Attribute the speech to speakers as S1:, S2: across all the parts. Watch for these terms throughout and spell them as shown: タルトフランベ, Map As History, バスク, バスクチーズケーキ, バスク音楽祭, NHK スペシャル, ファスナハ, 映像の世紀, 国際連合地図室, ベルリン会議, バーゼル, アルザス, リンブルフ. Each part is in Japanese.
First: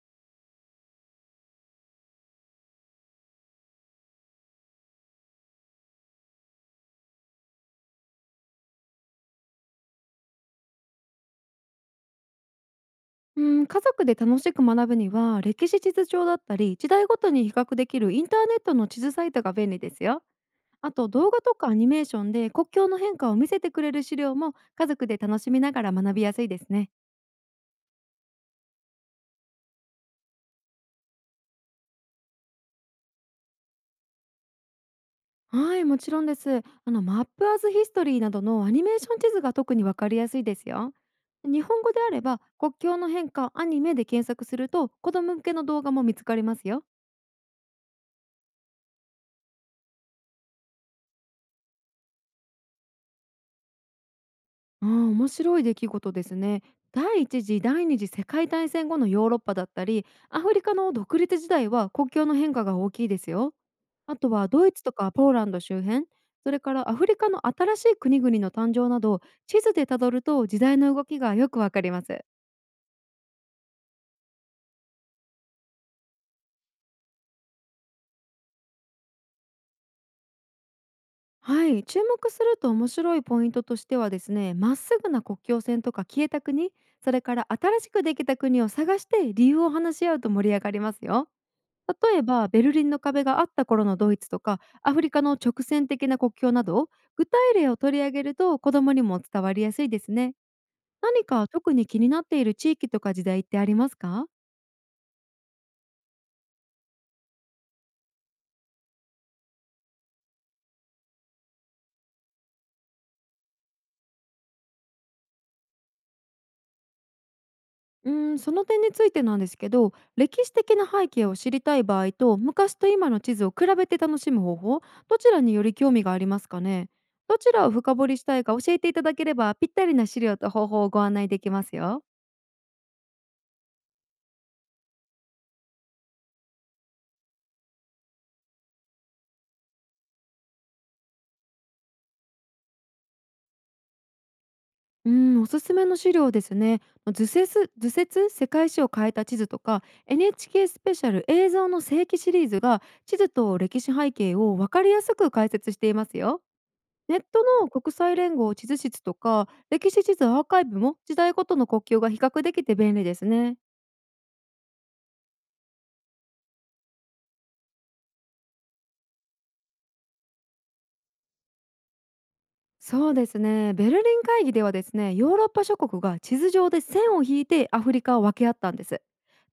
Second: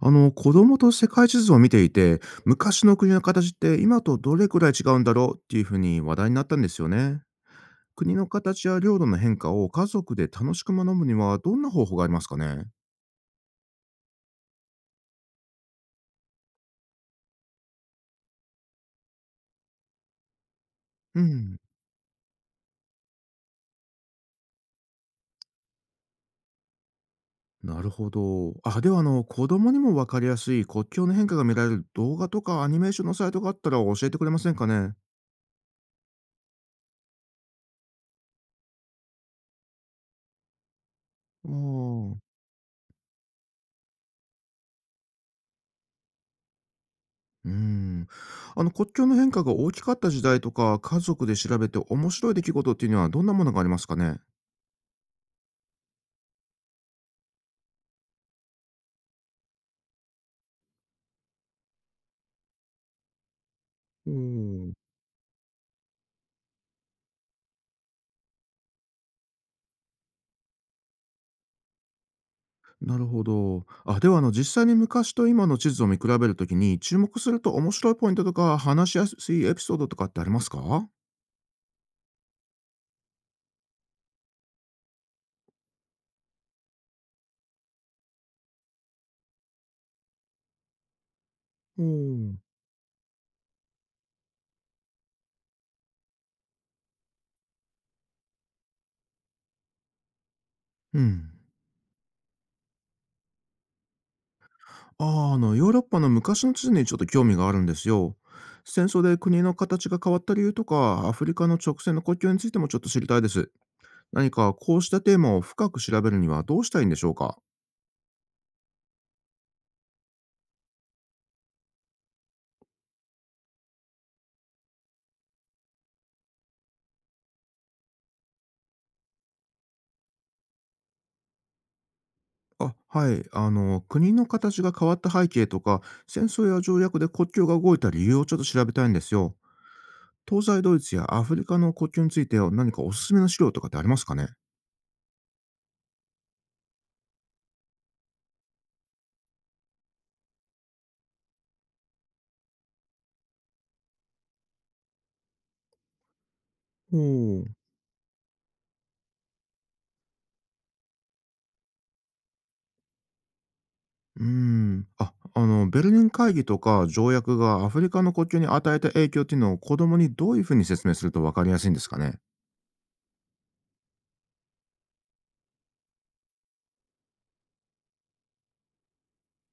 S1: 子供と世界地図を見ていて、昔の国の形って今とどれくらい違うんだろうっていうふうに話題になったんですよね。国の形や領土の変化を家族で楽しく学ぶにはどんな方法がありますかね？
S2: うん、家族で楽しく学ぶには、歴史地図帳だったり時代ごとに比較できるインターネットの地図サイトが便利ですよ。あと、
S1: う
S2: 動画と
S1: ん。
S2: かアニメーションで国境の変化を見せてくれる資料も、家族で楽しみながら学びやすいですね。
S1: なるほど。あ、では子供にもわかりやすい国境の変化が見られる動画とかアニメーションのサイトがあったら教えてくれませんかね？
S2: はい、もちろんです。マップアズヒストリーなどのアニメーション地図が特にわかりやすいですよ。
S1: あ
S2: 日本語であ
S1: ー。
S2: れば、国境の変化アニメで検索すると、子供向けの動画も見つかりますよ。
S1: うん。国境の変化が大きかった時代とか、家族で調べて面白い出来事っていうのはどんなものがありますかね？
S2: ああ、面白い出来事ですね。第一次第二次世界大戦後のヨーロッパだったり、アフリカの独立時代は、国境の変化が大きいですよ。
S1: お
S2: あとはドイ
S1: ー。
S2: ツとかポーランド周辺、それからアフリカの新しい国々の誕生など、地図でたどると時代の動きがよくわかります。
S1: なるほど。あ、では実際に昔と今の地図を見比べるときに、注目すると面白いポイントとか、話しやすいエピソードとかってありますか？
S2: はい、注目すると面白いポイントとしてはですね、まっすぐな国境線とか消えた国、それから新しくできた国を探して理由を話し合うと盛り上がりますよ。
S1: お
S2: 例え
S1: ー。
S2: ばベルリンの壁があった頃のドイツとか、アフリカの直線的な国境など、具体例を取り上げると子どもにも伝わりやすいですね。
S1: う
S2: 何
S1: ん。
S2: か特に気になっている地域とか時代ってありますか？
S1: ああ、ヨーロッパの昔の地図にちょっと興味があるんですよ。戦争で国の形が変わった理由とか、アフリカの直線の国境についてもちょっと知りたいです。何かこうしたテーマを深く調べるにはどうしたらいいんでしょうか？
S2: その点についてなんですけど、歴史的な背景を知りたい場合と、昔と今の地図を比べて楽しむ方法、どちらにより興味がありますかね？どちらを深掘りしたいか教えていただければ、ぴったりな資料と方法をご案内できますよ。
S1: あ、はい。国の形が変わった背景とか、戦争や条約で国境が動いた理由をちょっと調べたいんですよ。東西ドイツやアフリカの国境については何かおすすめの資料とかってありますかね？
S2: うん、おすすめの資料ですね。図説世界史を変えた地図とか、 NHK スペシャル映像の世紀シリーズが、地図と歴史背景を分かりやすく解説していますよ。ネッ
S1: ほ
S2: ト
S1: う。
S2: の国際連合地図室とか歴史地図アーカイブも、時代ごとの国境が比較できて便利ですね。
S1: うーん。あ、ベルリン会議とか条約がアフリカの国境に与えた影響っていうのを子供にどういうふうに説明すると分かりやすいんですかね？
S2: そうですね。ベルリン会議ではですね、ヨーロッパ諸国が地図上で線を引いてアフリカを分け合ったんです。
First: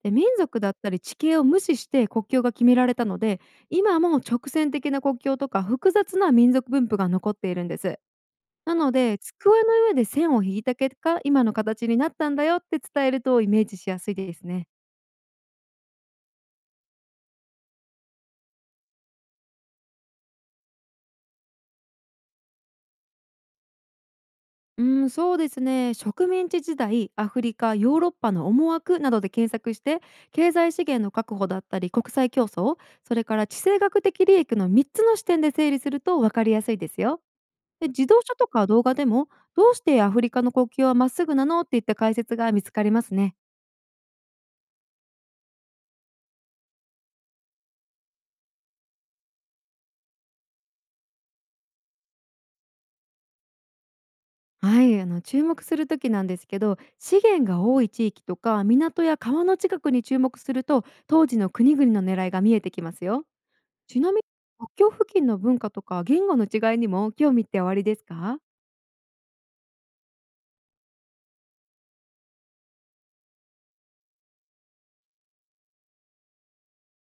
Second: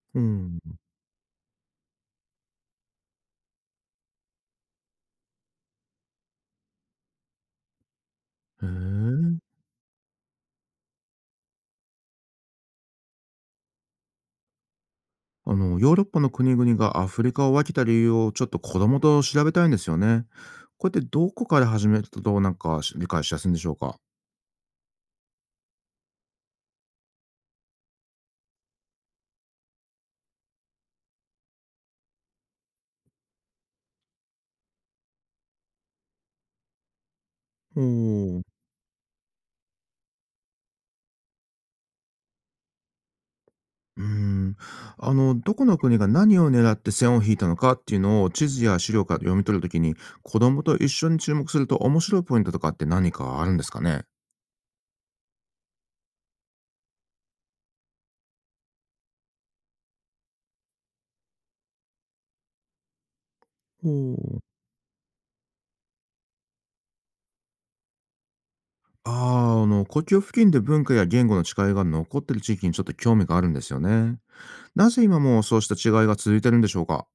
S2: で、
S1: う
S2: 民族
S1: ん。
S2: だったり地形を無視して国境が決められたので、今も直線的な国境とか複雑な民族分布が残っているんです。
S1: へ
S2: なので、
S1: え。
S2: 机の上で線を引いた結果、今の形になったんだよって伝えるとイメージしやすいですね。
S1: ヨーロッパの国々がアフリカを分けた理由をちょっと子供と調べたいんですよね。こうやってどこから始めるとなんか理解しやすいんでしょうか？
S2: うん、そうですね。植民地時代、アフリカ、ヨーロッパの思惑などで検索して、経済資源の確保だったり、国際競争、それから地政学的利益の3つの視点で整理すると分かりやすいですよ。
S1: ほ
S2: で、自動車
S1: う。
S2: とか動画でも、どうしてアフリカの国境はまっすぐなの、っていった解説が見つかりますね。
S1: うーん。どこの国が何を狙って線を引いたのかっていうのを地図や資料から読み取るときに、子供と一緒に注目すると面白いポイントとかって何かあるんですかね？
S2: はい、注目するときなんですけど、資源が多い地域とか港や川の近くに注目すると、当時の国々の狙いが見えてきますよ。
S1: ほ
S2: ちなみに、
S1: う。
S2: 国境付近の文化とか言語の違いにも興味っておありですか？
S1: ああ、国境付近で文化や言語の違いが残ってる地域にちょっと興味があるんですよね。なぜ今もそうした違いが続いてるんでしょうか？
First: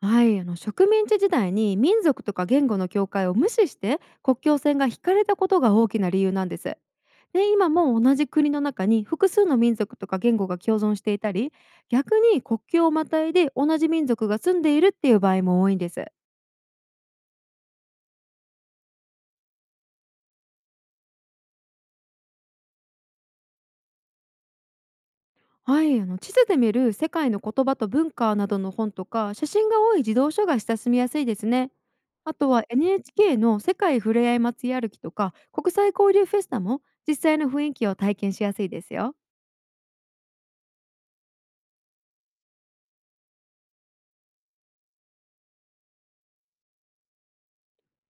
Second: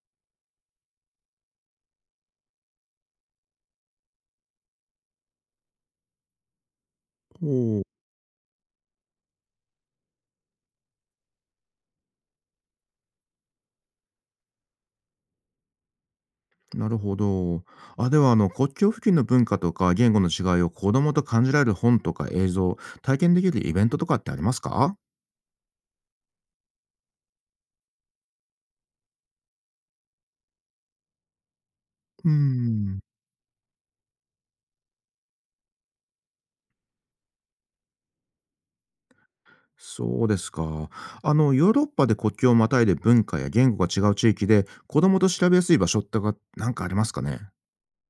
S2: はい、植民地時代に民族とか言語の境界を無視して国境線が引かれたことが大きな理由なんです。で、今
S1: ほう。
S2: も同じ国の中に複数の民族とか言語が共存していたり、逆に国境をまたいで同じ民族が住んでいるっていう場合も多いんです。
S1: なるほど。あ、では、国境付近の文化とか言語の違いを子供と感じられる本とか映像、体験できるイベントとかってありますか？
S2: はい、地図で見る世界の言葉と文化などの本とか、写真が多い児童書が親しみやすいですね。
S1: うー
S2: あとは
S1: ん。
S2: NHK の世界ふれあい祭り歩きとか国際交流フェスタも、実際の雰囲気を体験しやすいですよ。
S1: そうですか。ヨーロッパで国境をまたいで文化や言語が違う地域で、子供と調べやすい場所ってが、なんかありますかね？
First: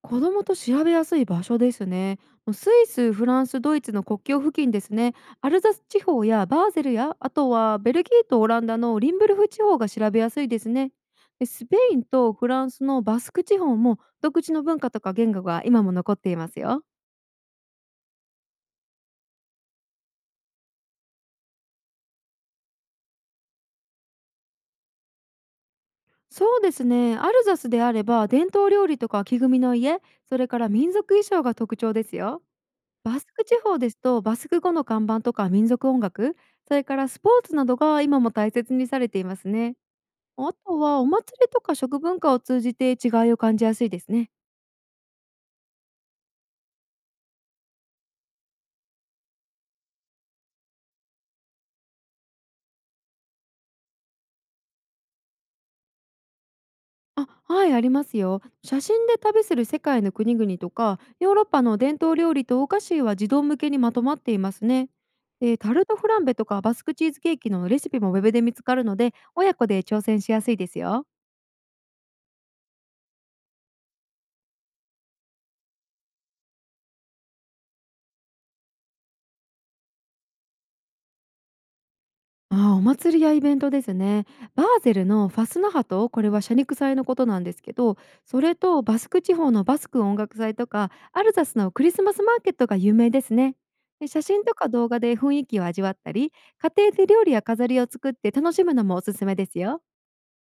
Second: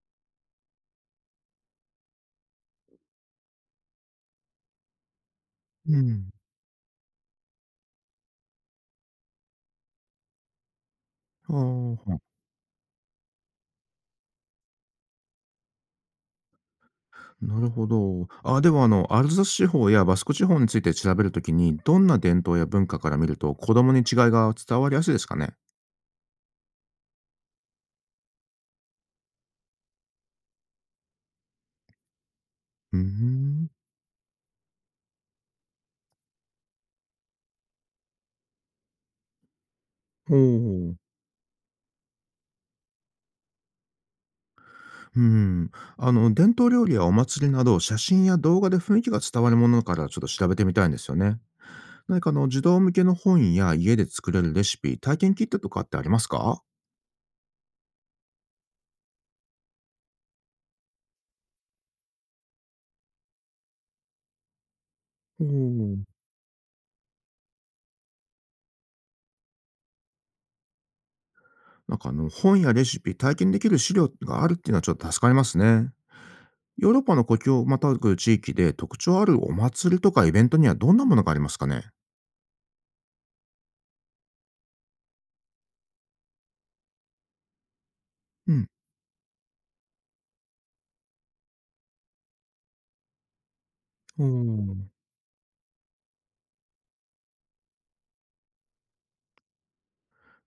S2: 子供と調べやすい場所ですね。もう、スイス、フランス、ドイツの国境付近ですね。アルザス
S1: う
S2: 地方
S1: ん。
S2: やバーゼルや、あとはベルギーとオランダのリンブルフ地方が調べやすいですね。で、
S1: あ
S2: スペイン
S1: ー。
S2: とフランスのバスク地方も、独自の文化とか言語が今も残っていますよ。
S1: なるほど。あ、では、アルザス地方やバスク地方について調べるときに、どんな伝統や文化から見ると、子供に違いが伝わりやすいですかね？
S2: そうですね。アルザスであれば、伝統料理とか木組みの家、それから民族衣装が特徴ですよ。
S1: うー
S2: バスク地
S1: ん。
S2: 方ですと、バスク語の看板とか民族音楽、それからスポーツなどが今も大切にされていますね。
S1: お
S2: あと
S1: お。
S2: はお祭りとか食文化を通じて違いを感じやすいですね。
S1: うん。伝統料理やお祭りなど、写真や動画で雰囲気が伝わるものからちょっと調べてみたいんですよね。何か児童向けの本や家で作れるレシピ、体験キットとかってありますか？
S2: あ、はい、ありますよ。写真で旅する世界の国々とか、ヨーロッパの伝統料理とお菓子は、児童向けにまとまっていますね。
S1: お
S2: で、タルト
S1: お。
S2: フランベとかバスクチーズケーキのレシピもウェブで見つかるので、親子で挑戦しやすいですよ。
S1: なんか本やレシピ、体験できる資料があるっていうのはちょっと助かりますね。ヨーロッパの国境をまたぐ地域で特徴あるお祭りとかイベントにはどんなものがありますかね？
S2: ああ、お祭りやイベントですね。バーゼルのファスナハと、これは車肉祭のことなんですけど、そ
S1: う
S2: れ
S1: ん。
S2: とバスク地方のバスク音楽祭とか、アルザスのクリスマスマーケットが有名ですね。で、
S1: お
S2: 写真とか
S1: お。
S2: 動画で雰囲気を味わったり、家庭で料理や飾りを作って楽しむのもおすすめですよ。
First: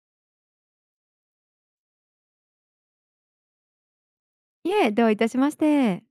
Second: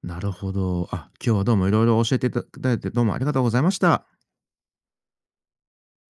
S1: なるほど。あ、今日はどうもいろいろ教えていただいてどうもありがとうございました。
S2: いえ、どういたしまして。